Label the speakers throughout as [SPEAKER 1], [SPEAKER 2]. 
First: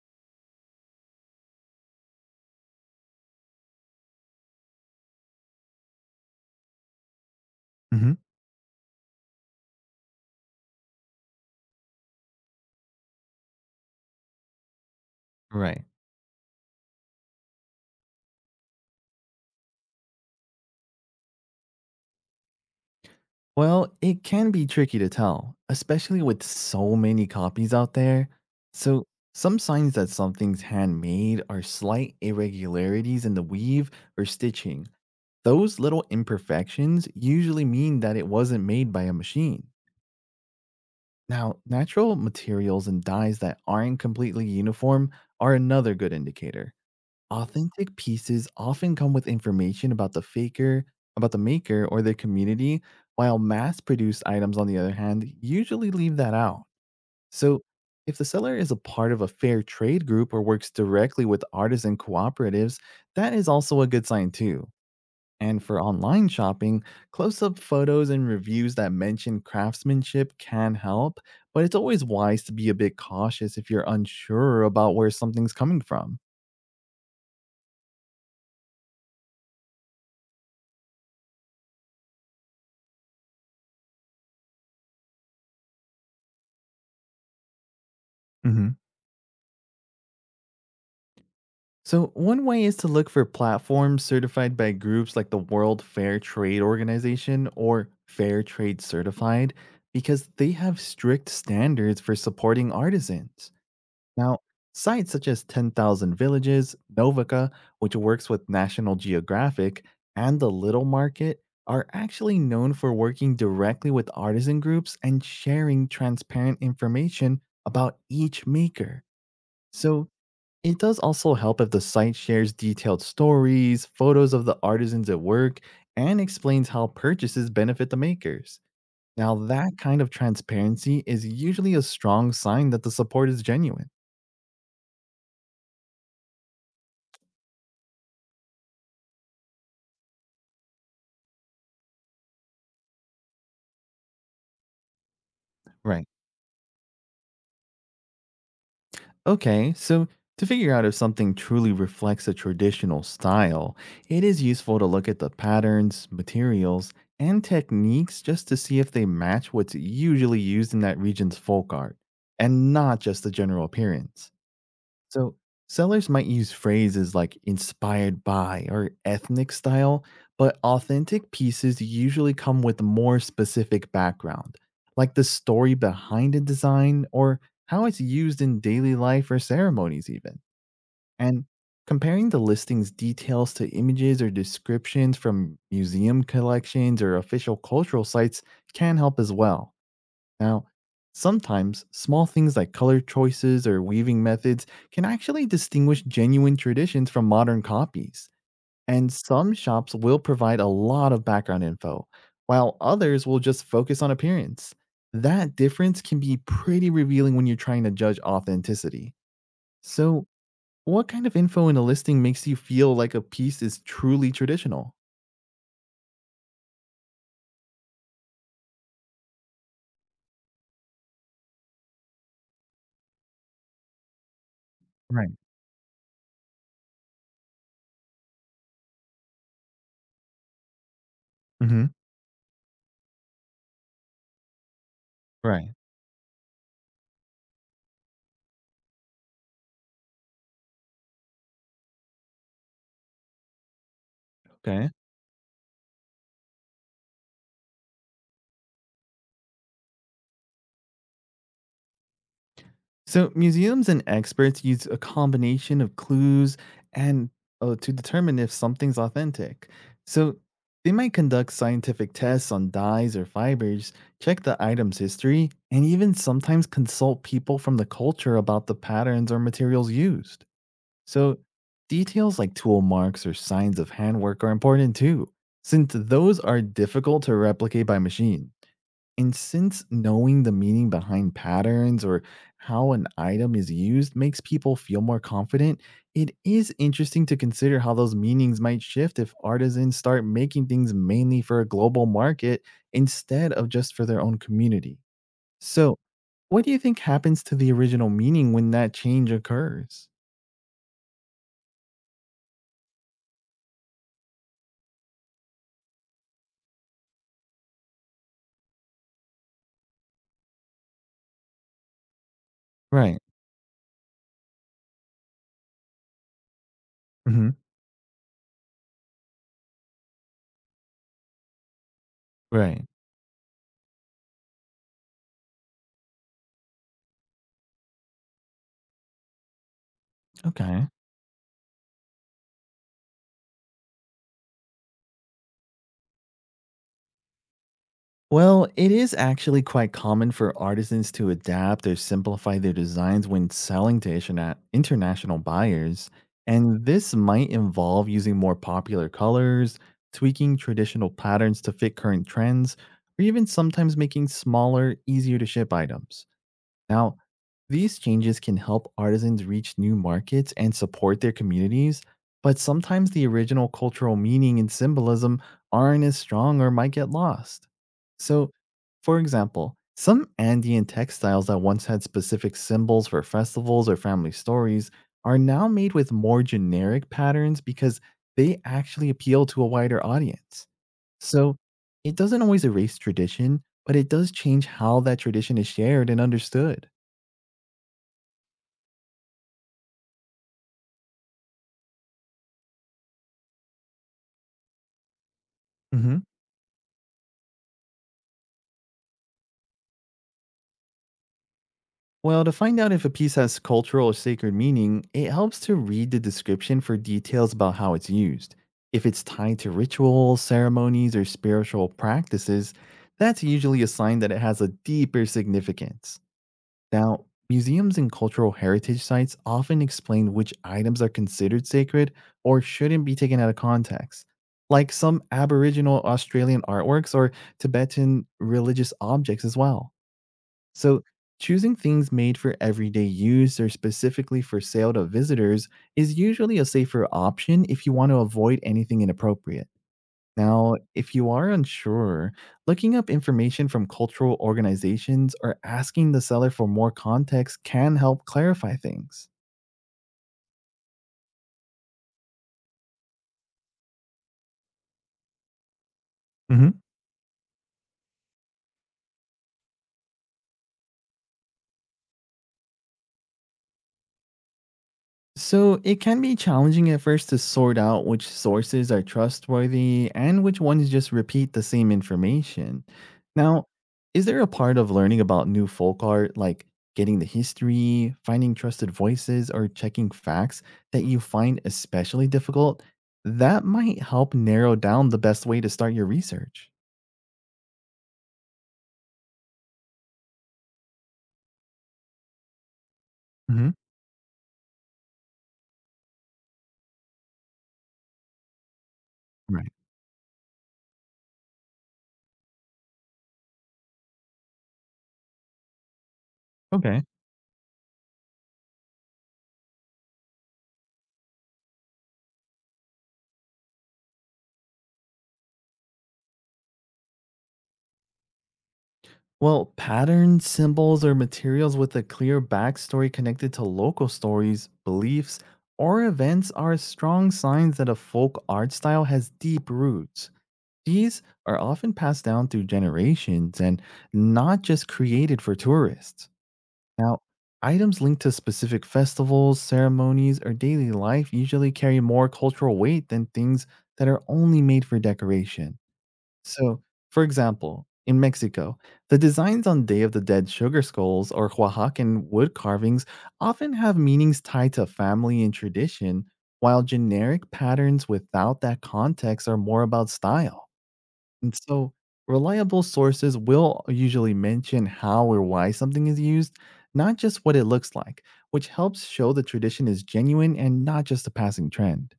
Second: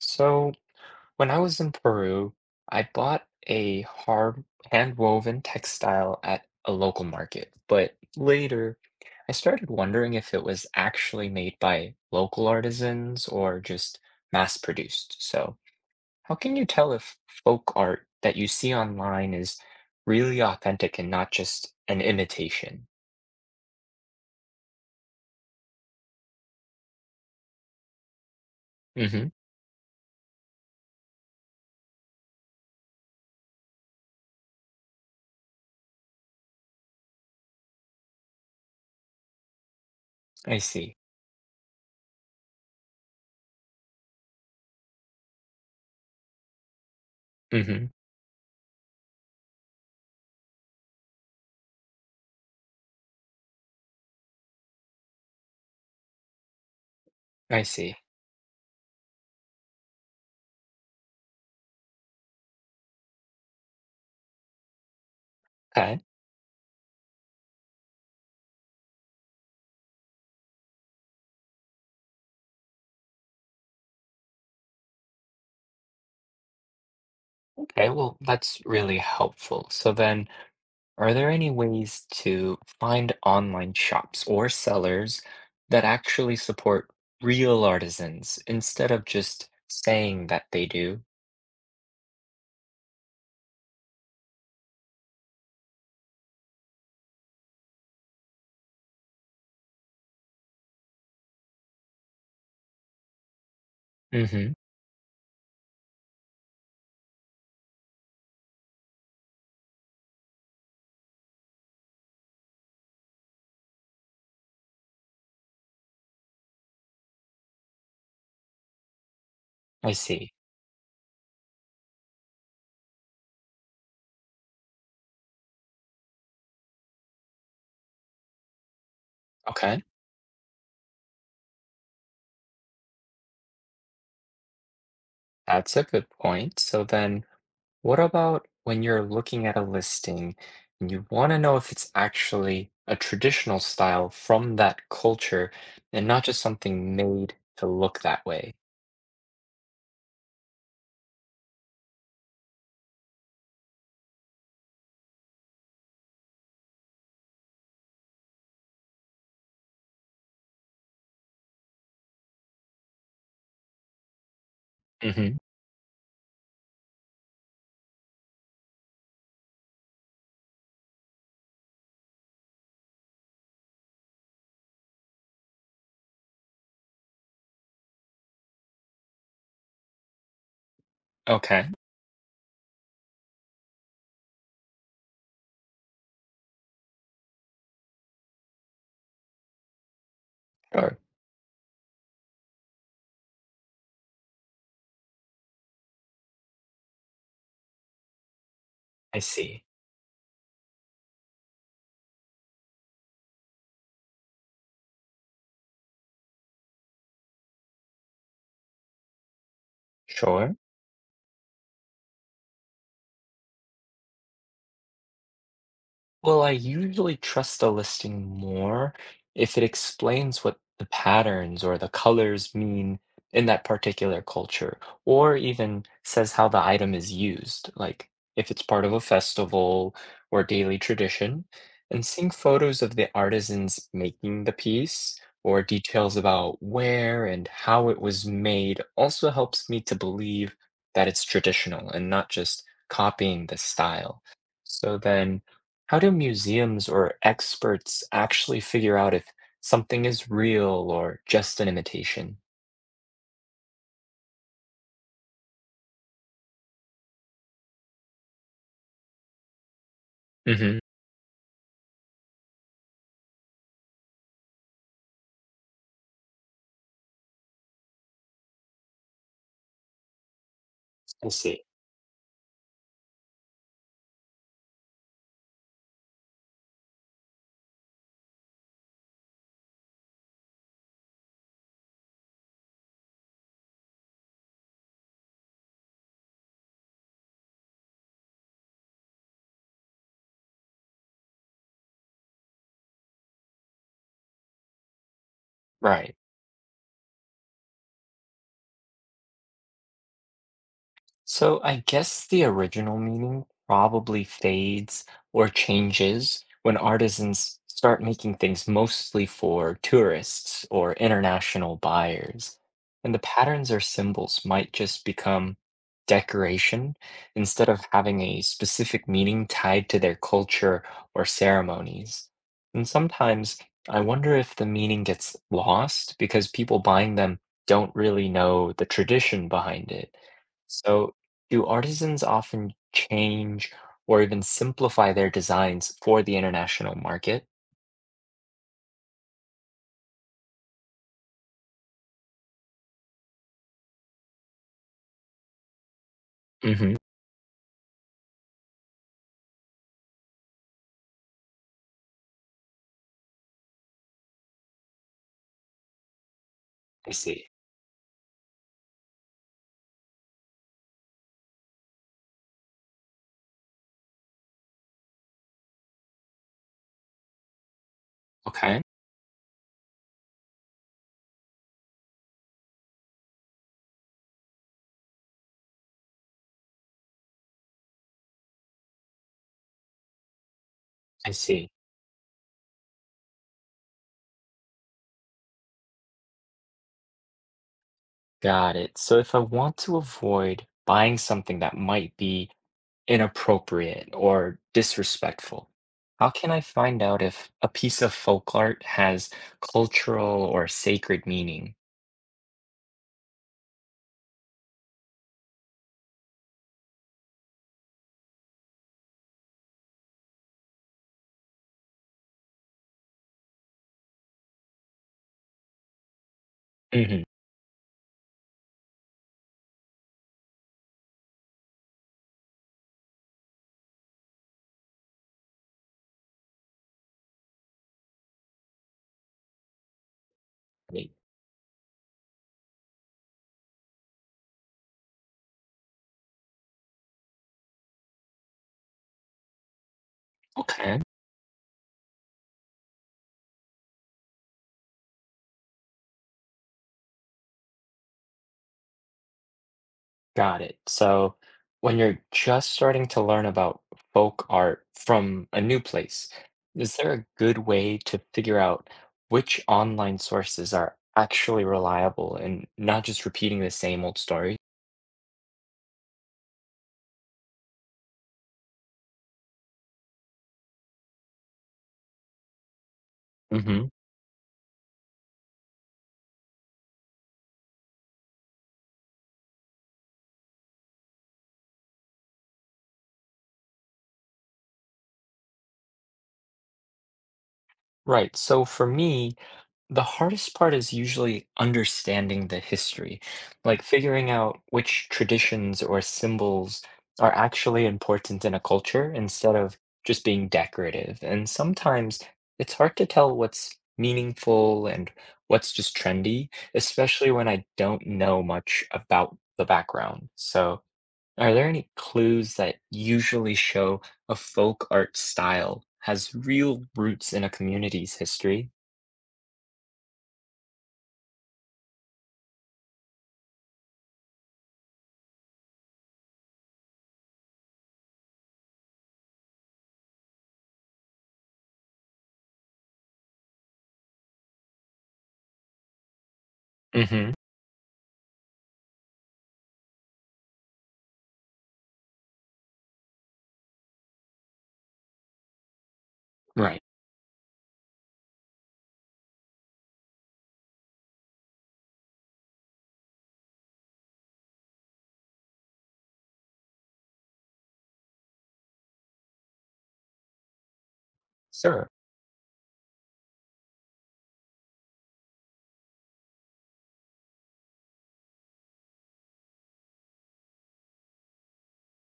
[SPEAKER 1] So, when I was in Peru, I bought a hard hand-woven textile at a local market, but
[SPEAKER 2] Hmm.
[SPEAKER 1] later I started wondering if it was actually made by local artisans or just mass-produced. So,
[SPEAKER 2] Right.
[SPEAKER 1] how can you tell if folk art that you see online is really authentic and not just an imitation?
[SPEAKER 2] Well, it can be tricky to tell, especially with so many copies out there. So,
[SPEAKER 1] Mm-hmm.
[SPEAKER 2] some signs that something's handmade are slight irregularities in the weave or stitching. Those little imperfections usually mean that it wasn't made by a machine.
[SPEAKER 1] I see.
[SPEAKER 2] Now, natural materials and dyes that aren't completely uniform are another good indicator.
[SPEAKER 1] Mm-hmm.
[SPEAKER 2] Authentic pieces often come with information about the maker, or their community, while mass produced items, on the other hand, usually leave that out. So,
[SPEAKER 1] I see.
[SPEAKER 2] if the seller is a part of a fair trade group or works directly with artisan cooperatives, that is also a good sign too. And for
[SPEAKER 1] Okay.
[SPEAKER 2] online shopping, close up photos and reviews that mention craftsmanship can help, but it's always wise to be a bit cautious if you're unsure about where something's coming from.
[SPEAKER 1] Okay, well, that's really helpful. So then, are there any ways to find online shops or sellers that actually support real artisans
[SPEAKER 2] Mhm.
[SPEAKER 1] instead of just saying that they do?
[SPEAKER 2] So, one way is to look for platforms certified by groups like the World Fair Trade Organization or Fair Trade Certified, because they have strict standards for supporting artisans. Now,
[SPEAKER 1] Mm-hmm.
[SPEAKER 2] sites such as 10,000 Villages, Novica, which works with National Geographic, and The Little Market are actually known for working directly with artisan groups and sharing transparent information about each maker.
[SPEAKER 1] I
[SPEAKER 2] So,
[SPEAKER 1] see.
[SPEAKER 2] it does also help if the site shares detailed stories, photos of the artisans at work, and explains how purchases benefit the makers. Now, that
[SPEAKER 1] Okay,
[SPEAKER 2] kind of transparency is usually a strong sign that the support is genuine.
[SPEAKER 1] that's a good point. So then, what about when you're looking at a listing and you want to know if it's actually a traditional style from that culture
[SPEAKER 2] Right.
[SPEAKER 1] and not just something made to look that way?
[SPEAKER 2] Okay, so to figure out if something truly reflects a traditional style, it is useful to look at the patterns, materials, and techniques just to see if they match what's usually used in that region's folk art, and not just the general appearance.
[SPEAKER 1] Mm-hmm.
[SPEAKER 2] So sellers might use phrases like inspired by or ethnic style, but authentic pieces usually come with more specific background, like the story behind a design or how it's used in daily life or ceremonies, even. And
[SPEAKER 1] Okay,
[SPEAKER 2] comparing the listing's details to images or descriptions from museum collections or official cultural sites can help as well. Now,
[SPEAKER 1] sure.
[SPEAKER 2] sometimes small things like color choices or weaving methods can actually distinguish genuine traditions from modern copies. And
[SPEAKER 1] I
[SPEAKER 2] some
[SPEAKER 1] see.
[SPEAKER 2] shops will provide a lot of background info, while others will just focus on appearance. That difference can be pretty revealing when you're trying to judge authenticity. So,
[SPEAKER 1] Sure.
[SPEAKER 2] what kind of info in a listing makes you feel like a piece is truly traditional?
[SPEAKER 1] Well, I usually trust a listing more if it explains what the patterns or the colors mean in that particular culture,
[SPEAKER 2] Right.
[SPEAKER 1] or even says how the item is used, like if it's part of a festival or daily tradition.
[SPEAKER 2] Hmm.
[SPEAKER 1] And seeing photos of the artisans making the piece or
[SPEAKER 2] Right.
[SPEAKER 1] details about where and how it was made also helps me to believe that it's traditional and not just copying the style.
[SPEAKER 2] Okay.
[SPEAKER 1] So then, how do museums or experts actually figure out if something is real or just an imitation?
[SPEAKER 2] So, museums and experts use a combination of clues and to determine if something's authentic. So,
[SPEAKER 1] Hmm.
[SPEAKER 2] they might conduct scientific tests on dyes or fibers, check the item's history, and even sometimes consult people from the culture about the patterns or materials used.
[SPEAKER 1] I
[SPEAKER 2] So,
[SPEAKER 1] see.
[SPEAKER 2] details like tool marks or signs of handwork are important too, since those are difficult to replicate by machine. And since knowing the meaning behind patterns or how an item is used makes people feel more confident, it is interesting to consider how those meanings might shift if artisans start making things mainly for a global market instead of just for their own community. So,
[SPEAKER 1] Right.
[SPEAKER 2] what do you think happens to the original meaning when that change occurs?
[SPEAKER 1] So I guess the original meaning probably fades or changes when artisans start making things mostly for tourists or international buyers. And the
[SPEAKER 2] Right.
[SPEAKER 1] patterns or symbols might just become decoration
[SPEAKER 2] Hmm.
[SPEAKER 1] instead of having a specific meaning tied to their culture or ceremonies.
[SPEAKER 2] Right.
[SPEAKER 1] And sometimes I wonder if the meaning gets lost because people buying them don't really know the tradition behind it.
[SPEAKER 2] Okay.
[SPEAKER 1] So do artisans often change or even simplify their designs for the international market?
[SPEAKER 2] Well, it is actually quite common for artisans to adapt or simplify their designs when selling to international buyers. And
[SPEAKER 1] Hmm.
[SPEAKER 2] this might involve using more popular colors, tweaking traditional patterns to fit current trends, or even sometimes making smaller, easier to ship items.
[SPEAKER 1] I
[SPEAKER 2] Now,
[SPEAKER 1] see.
[SPEAKER 2] these changes can help artisans reach new markets and support their communities, but sometimes the original cultural meaning and symbolism aren't as strong or might get lost. So,
[SPEAKER 1] Okay,
[SPEAKER 2] for example, some Andean textiles that once had specific symbols for festivals or family stories are now made with more generic patterns because they actually appeal to a wider audience.
[SPEAKER 1] I
[SPEAKER 2] So,
[SPEAKER 1] see.
[SPEAKER 2] it doesn't always erase tradition, but it does change how that tradition is shared and understood.
[SPEAKER 1] Got it. So if I want to avoid buying something that might be inappropriate or disrespectful,
[SPEAKER 2] hmm
[SPEAKER 1] how can I find out if a piece of folk art has cultural or sacred meaning?
[SPEAKER 2] Well, to find out if a piece has cultural or sacred meaning, it helps to read the description for details about how it's used. If it's tied to rituals, ceremonies, or spiritual practices, that's usually a sign that it has a deeper significance.
[SPEAKER 1] Hmm.
[SPEAKER 2] Now, museums and cultural heritage sites often explain which items are considered sacred or shouldn't be taken out of context. Like some Aboriginal Australian artworks or Tibetan religious objects as well. So, choosing things made for everyday use or specifically for sale to visitors is usually a safer option if you want to avoid anything inappropriate. Now,
[SPEAKER 1] Okay.
[SPEAKER 2] if you are unsure, looking up information from cultural organizations or asking the seller for more context can help clarify things.
[SPEAKER 1] Got it. So when you're just starting to learn about folk art from a new place, is there a good way to figure out which online sources are actually reliable and not just repeating the same old story?
[SPEAKER 2] So it can be challenging at first to sort out which sources are trustworthy and which ones just repeat the same information. Now,
[SPEAKER 1] Hmm.
[SPEAKER 2] is there a part of learning about new folk art, like getting the history, finding trusted voices, or checking facts, that you find especially difficult? That might help narrow down the best way to start your research.
[SPEAKER 1] Right. So for me, the hardest part is usually understanding the history,
[SPEAKER 2] Hmm.
[SPEAKER 1] like figuring out which traditions or symbols are actually important in a culture instead
[SPEAKER 2] Right.
[SPEAKER 1] of just being decorative. And sometimes it's hard to tell what's meaningful and what's just trendy,
[SPEAKER 2] Okay.
[SPEAKER 1] especially when I don't know much about the background. So are there any clues that usually show a folk art style has real roots in a community's history?
[SPEAKER 2] Well, patterns, symbols, or materials with a clear backstory connected to local stories, beliefs, or events are strong signs that a folk art style has deep roots. These are often passed down through generations and not just created for tourists. Now,
[SPEAKER 1] Hmm.
[SPEAKER 2] items linked to specific festivals, ceremonies, or daily life usually carry more cultural weight than things that are only made for decoration.
[SPEAKER 1] Right.
[SPEAKER 2] So, for example, in Mexico, the designs on Day of the Dead sugar skulls or Oaxacan wood carvings often have meanings tied to family and tradition, while generic patterns without that context are more about style. And
[SPEAKER 1] Sure.
[SPEAKER 2] so, reliable sources will usually mention how or why something is used, not just what it looks like, which helps show the tradition is genuine and not just a passing trend.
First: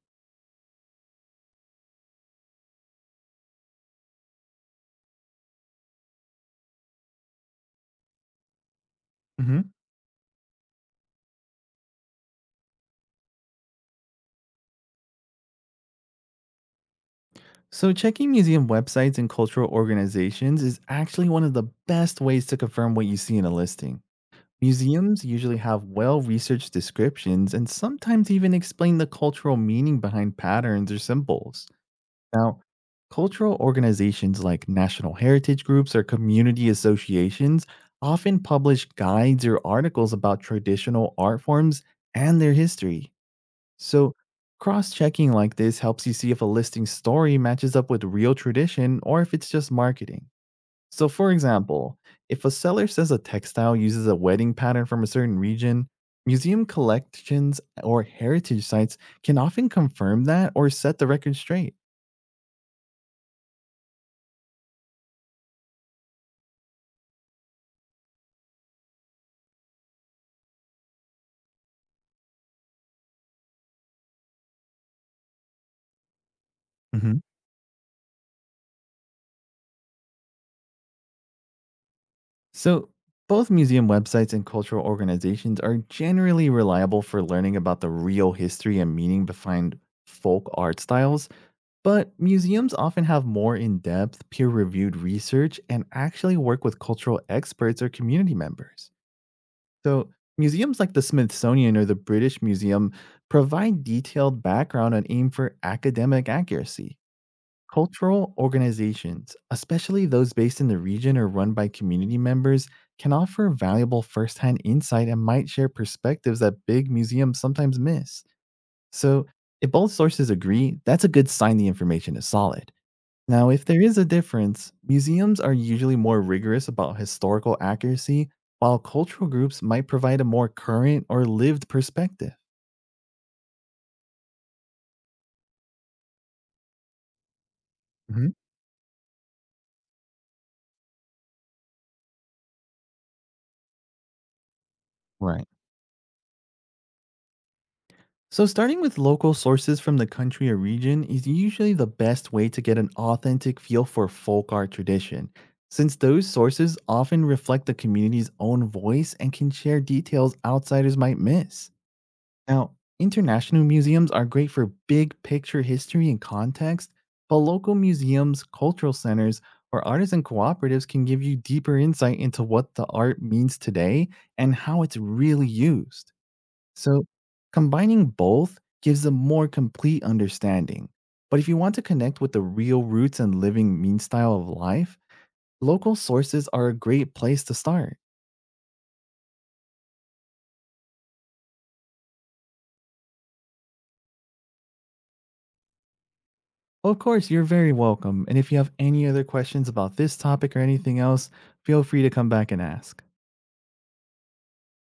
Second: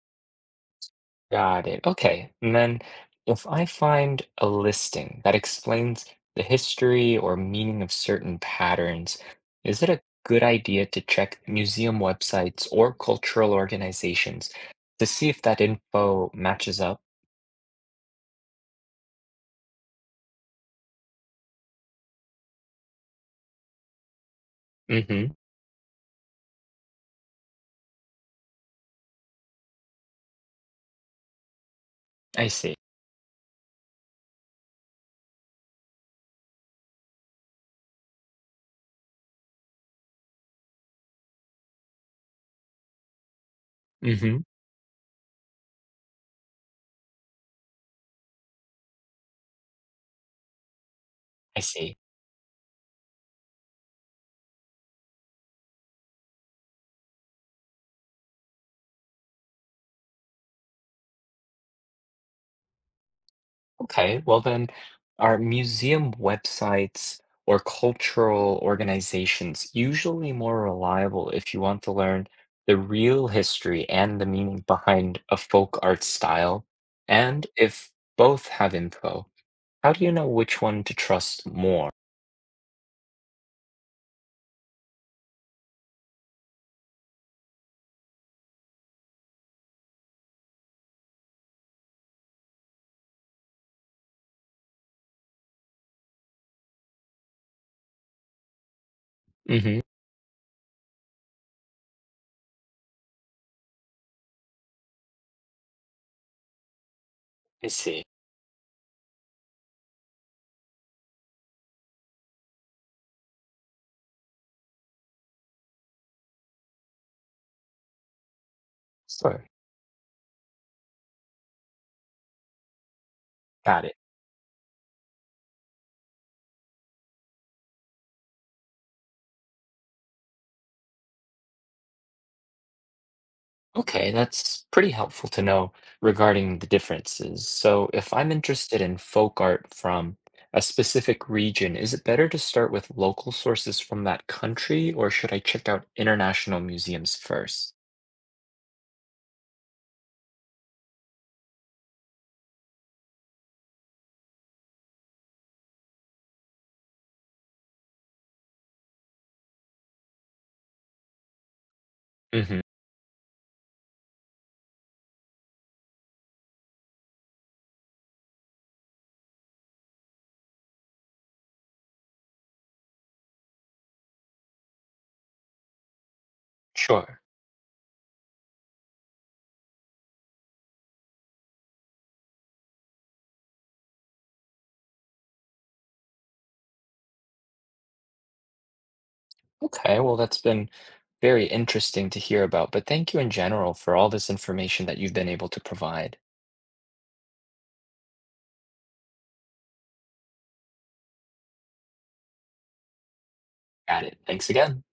[SPEAKER 1] Got it. Okay. And then if I find a listing that explains the history or meaning of certain patterns,
[SPEAKER 2] Mhm.
[SPEAKER 1] is it a good idea to check museum websites or cultural organizations to see if that info matches up?
[SPEAKER 2] So, checking museum websites and cultural organizations is actually one of the best ways to confirm what you see in a listing. Museums
[SPEAKER 1] Hmm.
[SPEAKER 2] usually have well researched descriptions and sometimes even explain the cultural meaning behind patterns or symbols.
[SPEAKER 1] I
[SPEAKER 2] Now,
[SPEAKER 1] see.
[SPEAKER 2] cultural organizations like national heritage groups or community associations often publish guides or articles about traditional art forms and their history. So,
[SPEAKER 1] Hmm.
[SPEAKER 2] cross checking like this helps you see if a listing story matches up with real tradition or if it's just marketing. So, for
[SPEAKER 1] I see.
[SPEAKER 2] example, if a seller says a textile uses a wedding pattern from a certain region, museum collections or heritage sites can often confirm that or set the record straight.
[SPEAKER 1] Okay, well then, are museum websites or cultural organizations usually more reliable if you want to learn the real history and the meaning behind a folk art style?
[SPEAKER 2] hmm
[SPEAKER 1] And if both have info, how do you know which one to trust more?
[SPEAKER 2] So, both museum websites and cultural organizations are generally reliable for learning about the real history and meaning behind folk art styles. But museums often have more in depth, peer reviewed research and actually work with cultural experts or community members.
[SPEAKER 1] Mm-hmm.
[SPEAKER 2] So, museums like the Smithsonian or the British Museum provide detailed background and aim for academic accuracy.
[SPEAKER 1] I see.
[SPEAKER 2] Cultural organizations, especially those based in the region or run by community members, can offer valuable firsthand insight and might share perspectives that big museums sometimes miss. So,
[SPEAKER 1] Sure.
[SPEAKER 2] if both sources agree, that's a good sign the information is solid. Now, if there
[SPEAKER 1] Got it.
[SPEAKER 2] is a difference, museums are usually more rigorous about historical accuracy, while cultural groups might provide a more current or lived perspective.
[SPEAKER 1] Okay, that's pretty helpful to know regarding the differences. So, if I'm
[SPEAKER 2] Hmm.
[SPEAKER 1] interested in folk art from a specific region, is it better to start with local sources from that country, or should I
[SPEAKER 2] Right.
[SPEAKER 1] check out international museums first?
[SPEAKER 2] So, starting with local sources from the country or region is usually the best way to get an authentic feel for folk art tradition, since those sources often reflect the community's own voice and can share details outsiders might miss.
[SPEAKER 1] Mm-hmm.
[SPEAKER 2] Now, international museums are great for big picture history and context, but local museums, cultural centers, or artisan cooperatives can give you deeper insight into what the art means today and how it's really used. So,
[SPEAKER 1] Sure.
[SPEAKER 2] combining both gives a more complete understanding. But if you want to connect with the real roots and living mean style of life, local sources are a great place to start.
[SPEAKER 1] Okay, well, that's been very interesting to hear about, but thank you in general for all this information that you've been able to provide.
[SPEAKER 2] Well, of course, you're very welcome. And if you have any other questions about this topic or anything else, feel free to come back and ask.
[SPEAKER 1] Got it. Thanks again.